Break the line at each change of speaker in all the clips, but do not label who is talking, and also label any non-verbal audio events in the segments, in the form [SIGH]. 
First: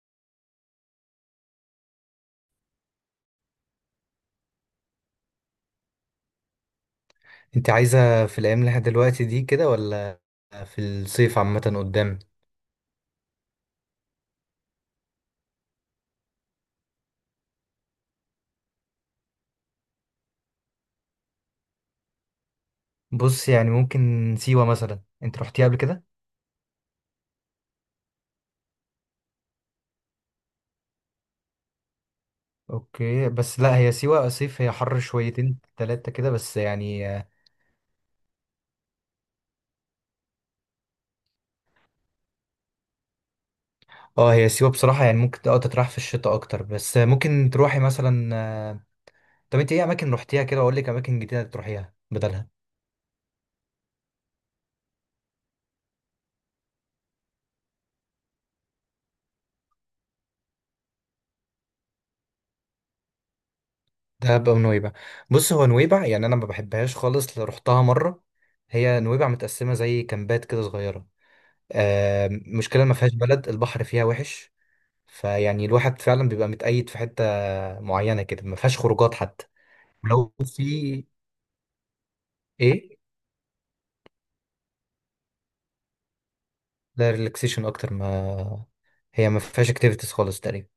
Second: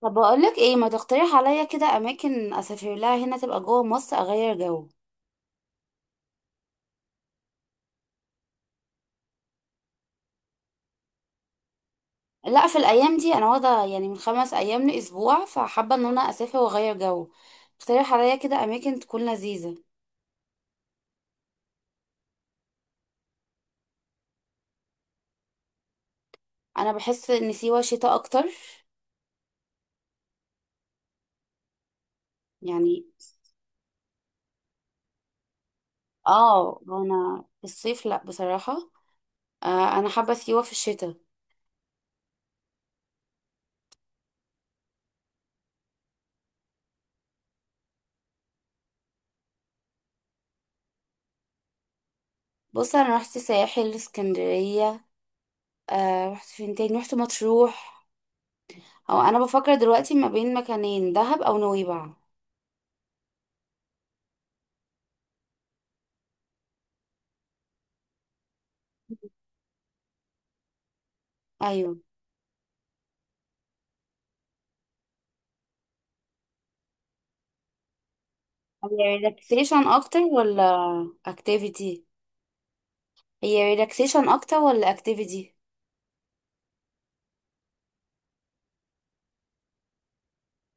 طب، بقولك ايه، ما تقترح عليا كده اماكن اسافر لها هنا تبقى جوه مصر اغير جو؟
انت عايزة في الأيام اللي احنا دلوقتي دي كده، ولا في الصيف عامة قدام؟
لا، في الايام دي انا واخده يعني من 5 ايام لاسبوع، فحابه ان انا اسافر واغير جو. اقترح عليا كده اماكن تكون لذيذه.
بص، يعني ممكن سيوة مثلا. انت رحتيها قبل كده؟
انا بحس ان سيوه شتاء اكتر، يعني.
اوكي، بس لا هي سيوة صيف، هي حر شويتين تلاتة كده بس
اه،
يعني.
انا في الصيف لا بصراحه. آه، انا حابه سيوه في الشتاء.
اه، هي سيوة بصراحة يعني ممكن تتراح في الشتاء اكتر، بس ممكن تروحي مثلا طب انت ايه اماكن رحتيها كده، واقول لك اماكن جديدة تروحيها بدلها؟
بص، انا رحت ساحل اسكندريه. آه، رحت فين تاني، رحت مطروح. او انا بفكر دلوقتي ما بين مكانين، دهب او نويبع.
دهب او نويبع. بص، هو نويبع يعني انا ما بحبهاش خالص، لا رحتها مرة. هي نويبع متقسمة زي كامبات كده صغيرة.
ايوه.
مشكلة ما فيهاش بلد، البحر فيها وحش. فيعني الواحد فعلا بيبقى متقيد في حتة معينة كده، ما فيهاش خروجات
هي
حتى.
ريلاكسيشن اكتر
ولو
ولا
في.
اكتيفيتي؟
ايه؟
هي ريلاكسيشن اكتر ولا اكتيفيتي؟
ده ريلاكسيشن اكتر، ما هي ما فيهاش اكتيفيتيز خالص تقريبا.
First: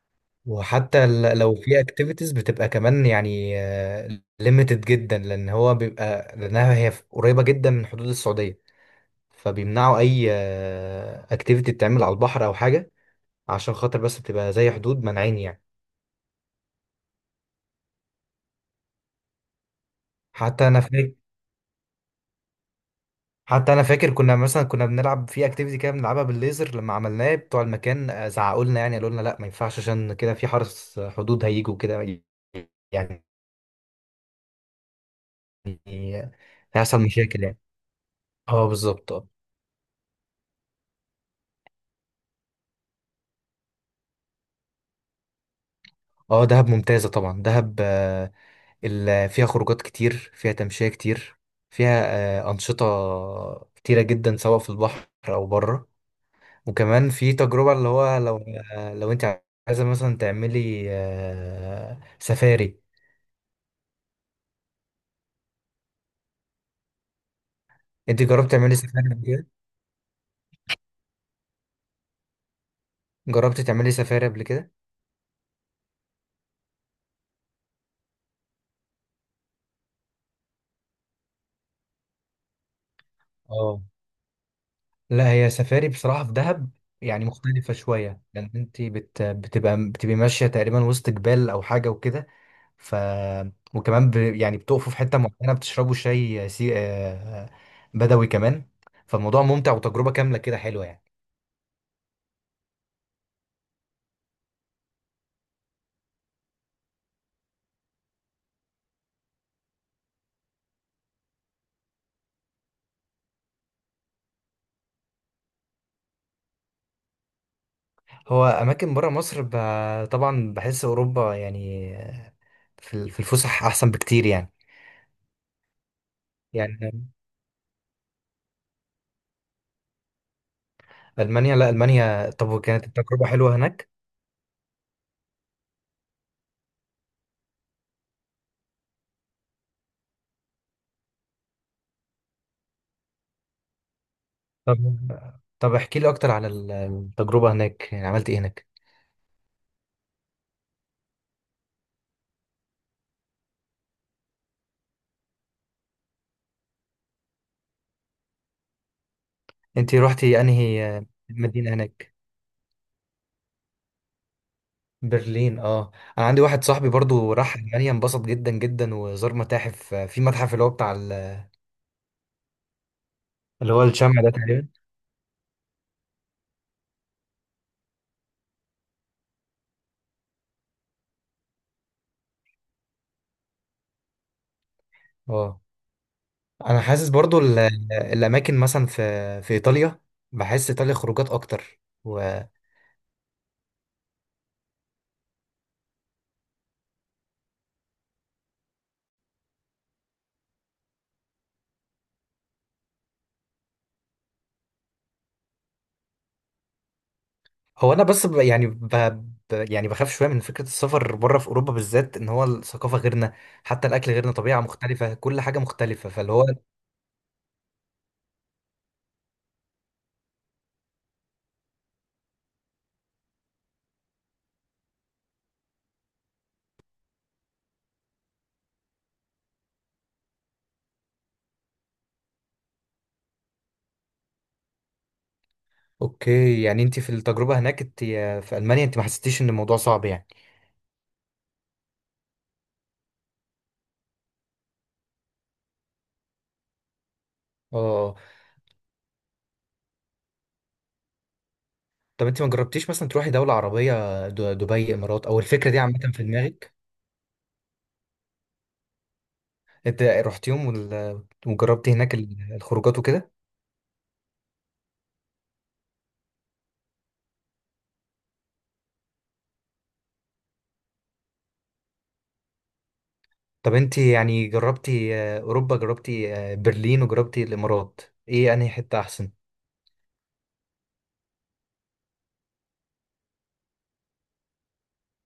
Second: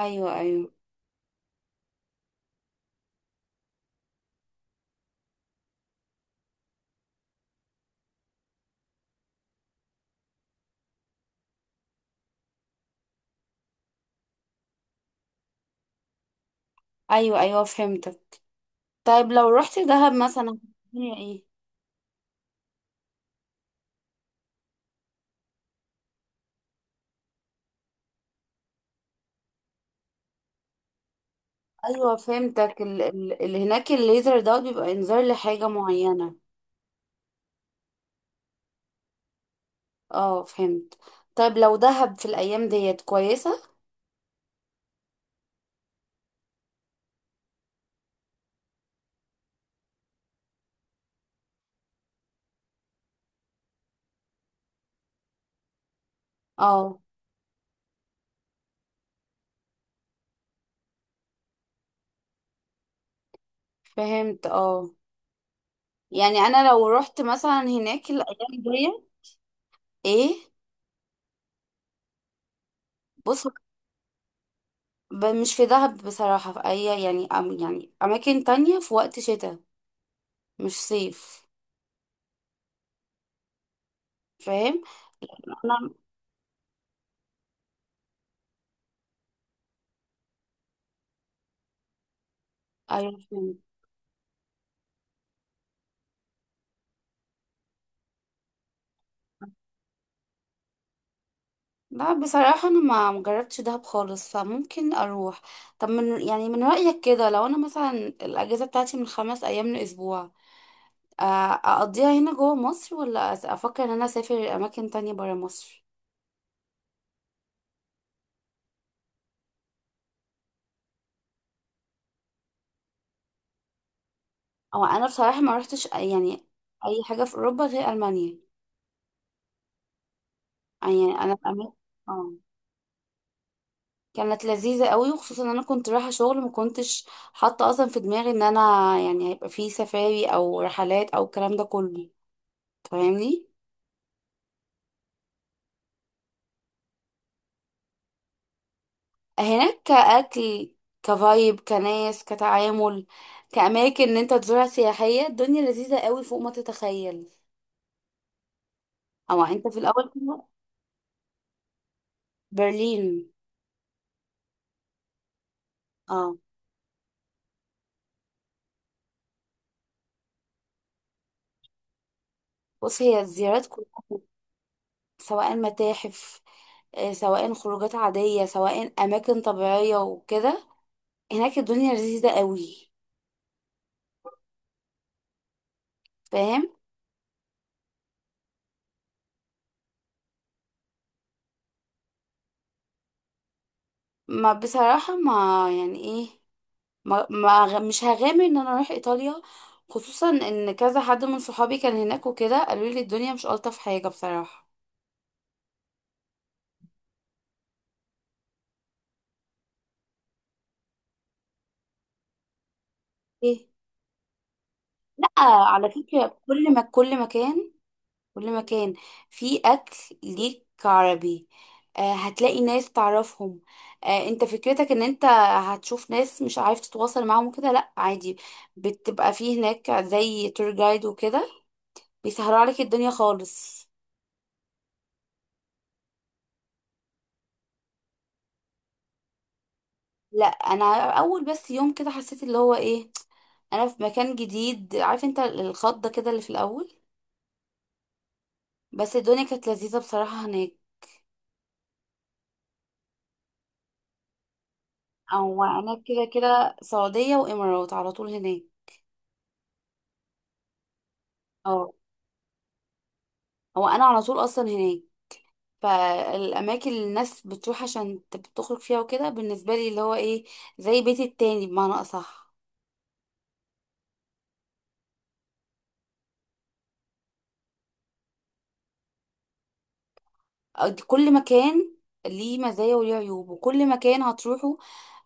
ايوه، ايوه.
وحتى لو في اكتيفيتيز بتبقى كمان يعني ليميتد جدا، لان هو بيبقى، لانها هي قريبة جدا من حدود السعودية. فبيمنعوا اي اكتيفيتي تتعمل على البحر او حاجة، عشان خاطر بس بتبقى زي حدود مانعين يعني.
ايوه، ايوه، فهمتك. طيب، لو رحت دهب مثلا.
حتى انا
هي
فاكر
ايه؟
حتى انا فاكر كنا مثلا كنا بنلعب في اكتيفيتي كده، بنلعبها بالليزر. لما عملناه بتوع المكان زعقوا لنا، يعني قالوا لنا لا ما ينفعش، عشان كده في حرس حدود هيجوا كده،
ايوه، فهمتك. ال
يعني
ال اللي هناك الليزر ده بيبقى انذار لحاجه معينه.
هيحصل مشاكل يعني. اه بالظبط اه.
اه، فهمت. طيب، لو دهب في الايام ديت كويسه؟
اه، دهب ممتازة طبعا. دهب فيها خروجات كتير، فيها تمشية كتير، فيها أنشطة كتيرة جدا، سواء في البحر أو بره.
اه.
وكمان في تجربة اللي هو لو لو أنت عايزة مثلا تعملي سفاري.
فهمت، اه. يعني انا لو رحت مثلا هناك
انت
الايام
جربت تعملي
ديت؟
سفاري قبل كده؟
ايه. بص.
جربت تعملي سفاري قبل كده؟
مش في دهب بصراحة، في أي، يعني، يعني أماكن تانية في وقت شتاء، مش صيف.
اه،
فاهم.
لا هي سفاري
انا
بصراحة في دهب يعني مختلفة شوية، لأن أنت بتبقي ماشية تقريبا وسط جبال أو حاجة وكده. ف
ايوه، فهمت.
وكمان يعني بتقفوا في حتة معينة بتشربوا شاي بدوي كمان. فالموضوع ممتع، وتجربة كاملة كده حلوة يعني.
لا بصراحة، انا ما مجربتش دهب خالص، فممكن اروح. طب يعني من رأيك كده، لو انا مثلا، الاجازة بتاعتي من 5 ايام لاسبوع، اقضيها هنا جوه مصر، ولا افكر ان انا اسافر اماكن تانية برا مصر؟
هو أماكن برا مصر طبعا بحس أوروبا يعني في في الفسح أحسن بكتير يعني.
او انا بصراحة ما روحتش يعني
يعني
اي حاجة في اوروبا غير المانيا. يعني انا في
ألمانيا؟ لا
اماكن.
ألمانيا،
اه.
طب وكانت التجربة حلوة هناك؟
كانت لذيذة قوي، وخصوصا ان انا كنت رايحة شغل، ما كنتش حاطة اصلا في دماغي ان انا يعني هيبقى في سفاري او رحلات او الكلام ده كله. فاهمني؟
طب طب احكي لي اكتر على التجربة هناك، يعني عملت ايه هناك؟
هناك كأكل، كفايب، كناس، كتعامل، كأماكن ان انت تزورها سياحية، الدنيا لذيذة قوي فوق ما تتخيل. او انت في
انت
الاول
روحتي
كده.
انهي مدينة هناك؟
برلين.
برلين، اه. انا
اه.
عندي واحد صاحبي برضو راح المانيا، انبسط جدا جدا، وزار متاحف، في متحف اللي هو بتاع
بص، هي الزيارات
اللي هو
كلها،
الشمع ده تقريبا.
سواء متاحف، سواء خروجات عادية، سواء أماكن طبيعية وكده، هناك الدنيا لذيذة قوي.
اه،
فاهم؟
انا حاسس برضو الاماكن مثلا في ايطاليا. بحس ايطاليا خروجات اكتر، وهو
ما بصراحة ما يعني ايه، ما مش هغامر ان انا اروح ايطاليا، خصوصا ان كذا حد من صحابي كان هناك وكده، قالوا لي الدنيا مش الطف حاجة بصراحة.
انا بس يعني يعني بخاف شويه من فكره السفر بره في اوروبا بالذات، ان هو الثقافه غيرنا،
ايه.
حتى الاكل غيرنا، طبيعه مختلفه،
لا
كل حاجه
على
مختلفه، فاللي
فكرة،
هو
كل ما كل مكان، كل مكان، في أكل ليك عربي. آه، هتلاقي ناس تعرفهم. آه، انت فكرتك ان انت هتشوف ناس مش عارف تتواصل معاهم وكده، لا عادي. بتبقى في هناك زي تور جايد وكده، بيسهروا عليك الدنيا خالص.
اوكي، يعني انت في التجربه هناك، انت في المانيا، انت ما حسيتيش ان الموضوع صعب يعني؟
لا، انا اول بس يوم كده حسيت اللي هو ايه، انا في مكان جديد، عارف انت الخضه كده اللي في الاول.
اه.
بس الدنيا كانت لذيذه بصراحه هناك.
طب انت ما جربتيش مثلا تروحي دوله عربيه، دبي، امارات؟ او
او
الفكره دي عامه
انا
في
كده
دماغك؟
كده سعوديه وامارات على طول هناك.
انت رحتيهم،
اه.
وجربتي هناك الخروجات وكده؟
هو انا على طول اصلا هناك. فالاماكن اللي الناس بتروح عشان تخرج فيها وكده، بالنسبه لي اللي هو ايه، زي بيتي التاني بمعنى اصح.
طب انت يعني جربتي اوروبا، جربتي برلين، وجربتي الامارات. ايه انهي حته احسن؟
أو كل مكان ليه مزايا وليه عيوب، وكل مكان هتروحه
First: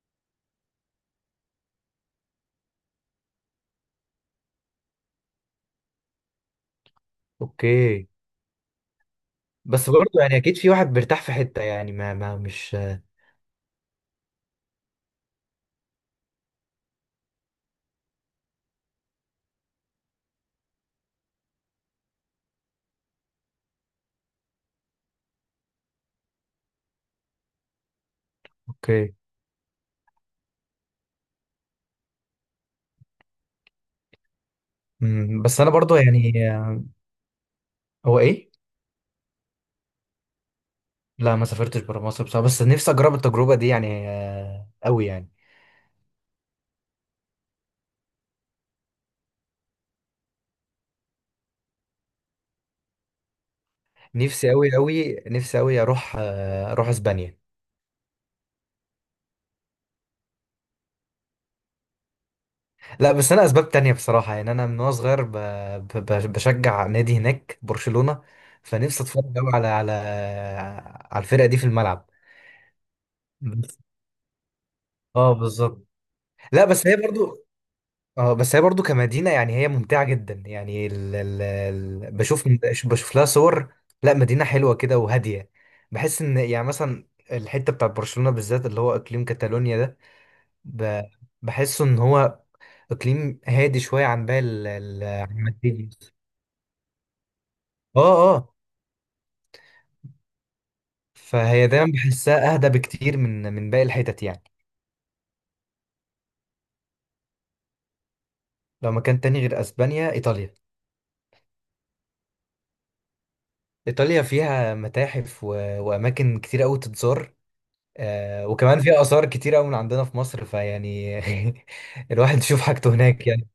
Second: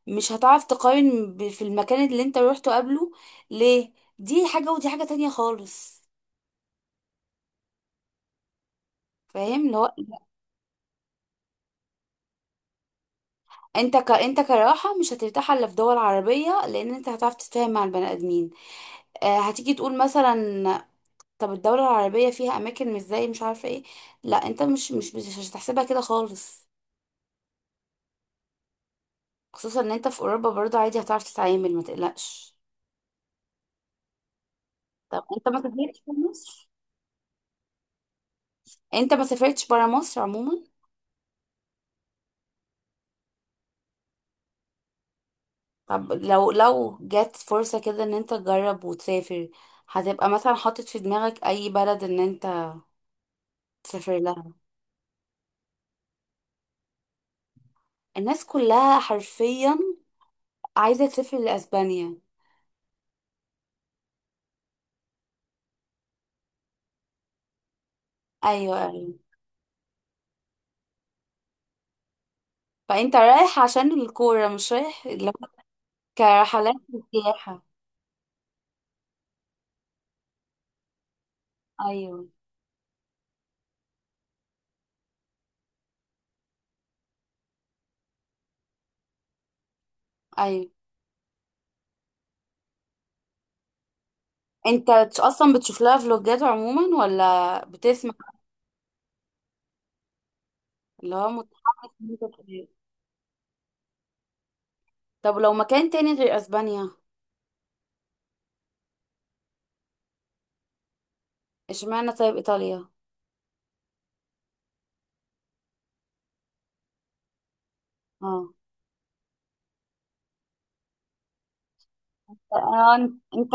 مش هتعرف تقارن في المكان اللي انت روحته قبله، ليه، دي حاجة ودي حاجة تانية خالص.
اوكي،
فاهم اللي هو،
بس برضه يعني اكيد في واحد بيرتاح في حته يعني ما مش
انت كراحة مش هترتاح الا في دول عربية، لان انت هتعرف تتفاهم مع البني ادمين. آه، هتيجي تقول مثلا، طب الدولة العربية فيها اماكن مش زي، مش عارفة ايه. لا، انت مش هتحسبها كده خالص،
اوكي.
خصوصا ان انت في اوروبا برضه عادي هتعرف تتعامل، ما تقلقش. طب انت
بس
ما
انا برضه
سافرتش في
يعني
مصر؟
هو ايه؟
انت ما سافرتش برا مصر عموما؟
لا، ما سافرتش برا مصر بصراحة، بس نفسي أجرب التجربة دي يعني أوي يعني.
طب لو جت فرصة كده ان انت تجرب وتسافر، هتبقى مثلا حاطط في دماغك اي بلد ان انت تسافر
نفسي
لها؟
أوي أوي نفسي أوي أروح أسبانيا.
الناس كلها حرفيا عايزة تسافر لأسبانيا.
لا، بس أنا أسباب تانية بصراحة، يعني أنا من وأنا صغير بشجع نادي هناك، برشلونة.
ايوه، ايوه.
فنفسي أتفرج أوي على الفرقة دي في الملعب.
فانت رايح
بس-
عشان الكورة، مش رايح لو
اه بالظبط. لا
كرحلات
بس هي برضو.
وسياحة؟
اه، بس هي برضو كمدينة يعني هي ممتعة جدا يعني ال ال ال
ايوه،
بشوف. بشوف لها صور. لا، مدينة حلوة كده وهادية. بحس ان يعني مثلا الحتة بتاعت برشلونة بالذات، اللي هو اقليم كاتالونيا ده.
ايوه.
ب- بحسه ان هو اقليم هادي شوية عن باقي
انت
عن
اصلا بتشوف
مدريد.
لها فلوجات عموما ولا
اه،
بتسمع،
اه.
اللي هو
فهي
متحمس
دايما
إن أنت
بحسها
تروح؟
اهدى بكتير من باقي الحتت يعني.
طب لو مكان تاني غير اسبانيا؟
لو مكان تاني غير اسبانيا، ايطاليا.
اشمعنى طيب ايطاليا؟
ايطاليا فيها متاحف واماكن كتير قوي تتزار،
اه.
وكمان في آثار كتيرة أوي من عندنا في مصر، فيعني [LAUGHS] الواحد يشوف
آه،
حاجته
انت
هناك
[LAUGHS]
يعني.
انت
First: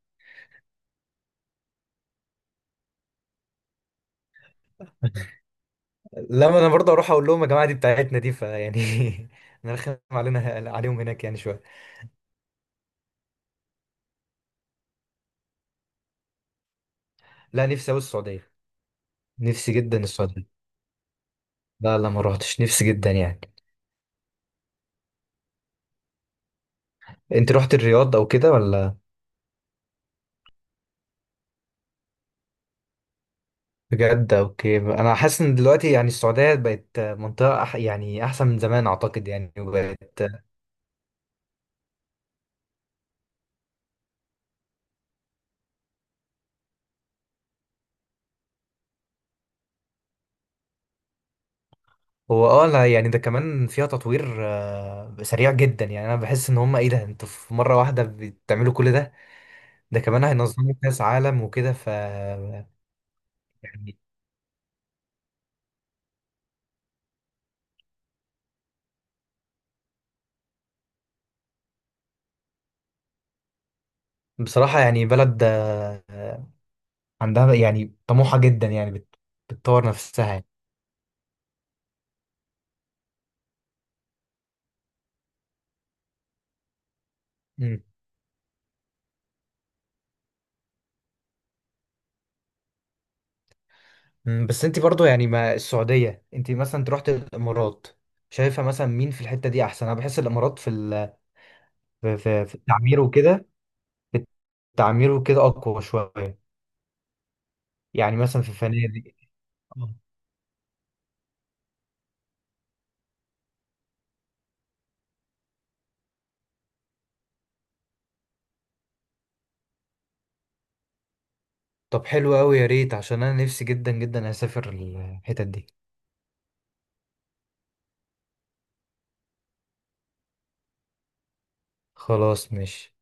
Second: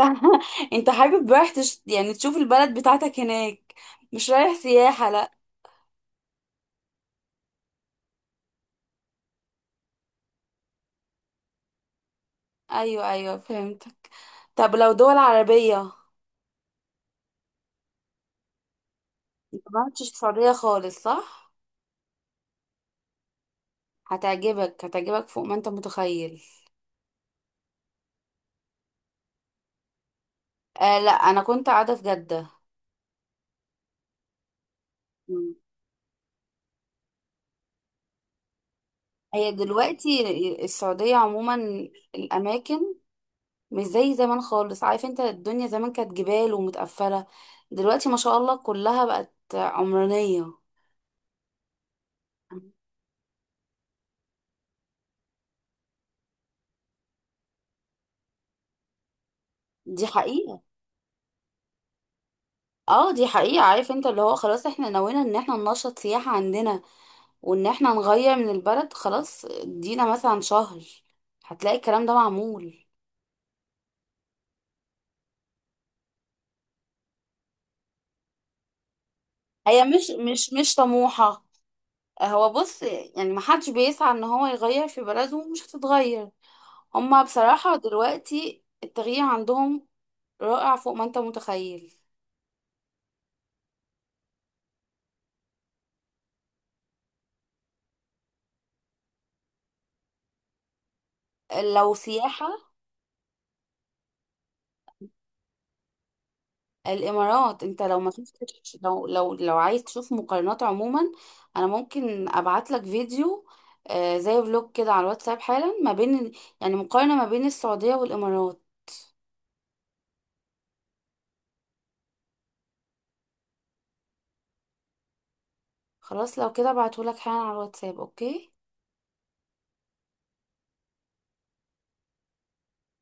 انت حابب رايح يعني تشوف البلد بتاعتك هناك، مش رايح سياحة، لا؟
لما أنا برضه أروح أقول لهم يا جماعة دي بتاعتنا دي، فيعني [LAUGHS] نرخم عليهم هناك يعني شوية.
ايوه، ايوه، فهمتك. طب لو دول عربية؟
لا، نفسي أوي السعودية.
انت
نفسي
ما
جدا
رحتش السعودية
السعودية.
خالص، صح؟
لا، لا، ما روحتش، نفسي جدا يعني.
هتعجبك، هتعجبك فوق ما انت متخيل.
أنت رحت الرياض أو كده، ولا؟
آه، لا، انا كنت قاعدة في جدة.
بجد؟ أوكي، أنا حاسس
مم.
إن دلوقتي يعني السعودية بقت منطقة يعني أحسن من زمان أعتقد
هي
يعني وبقت
دلوقتي، السعودية عموما، الأماكن مش زي زمان خالص، عارف انت الدنيا زمان كانت جبال ومتقفلة، دلوقتي ما شاء الله كلها بقت عمرانية.
هو اه، لا يعني ده كمان فيها تطوير سريع جدا، يعني انا بحس ان هم ايه ده، انتوا في مره واحده بتعملوا كل ده؟ ده
دي
كمان
حقيقة.
هينظموا كاس عالم وكده
اه، دي حقيقة، عارف
يعني
انت اللي هو خلاص احنا نوينا ان احنا ننشط سياحة عندنا، وان احنا نغير من البلد، خلاص، ادينا مثلا شهر، هتلاقي الكلام ده معمول.
بصراحه، يعني بلد عندها يعني طموحه جدا يعني
هي
بتطور
مش
نفسها يعني.
مش مش طموحة، هو بص، يعني محدش بيسعى ان هو يغير في بلده ومش هتتغير. هما بصراحة
مم.
دلوقتي التغيير عندهم رائع فوق ما انت متخيل.
بس انت برضو يعني ما السعوديه، انت رحت الامارات. شايفه مثلا مين في الحته دي احسن؟ انا بحس الامارات في
لو
في في-
سياحة،
في التعمير وكده. التعمير وكده اقوى شويه،
الامارات، انت لو ما
يعني مثلا في
شفتش،
الفنادق.
لو عايز تشوف مقارنات عموما، انا ممكن ابعت لك فيديو، زي فلوج كده على الواتساب حالا، ما بين يعني مقارنة ما بين السعودية والامارات.
طب حلو قوي، يا ريت، عشان انا نفسي جدا جدا اسافر الحتت دي.
خلاص، لو كده ابعته لك حالا على الواتساب، اوكي؟
خلاص، ماشي.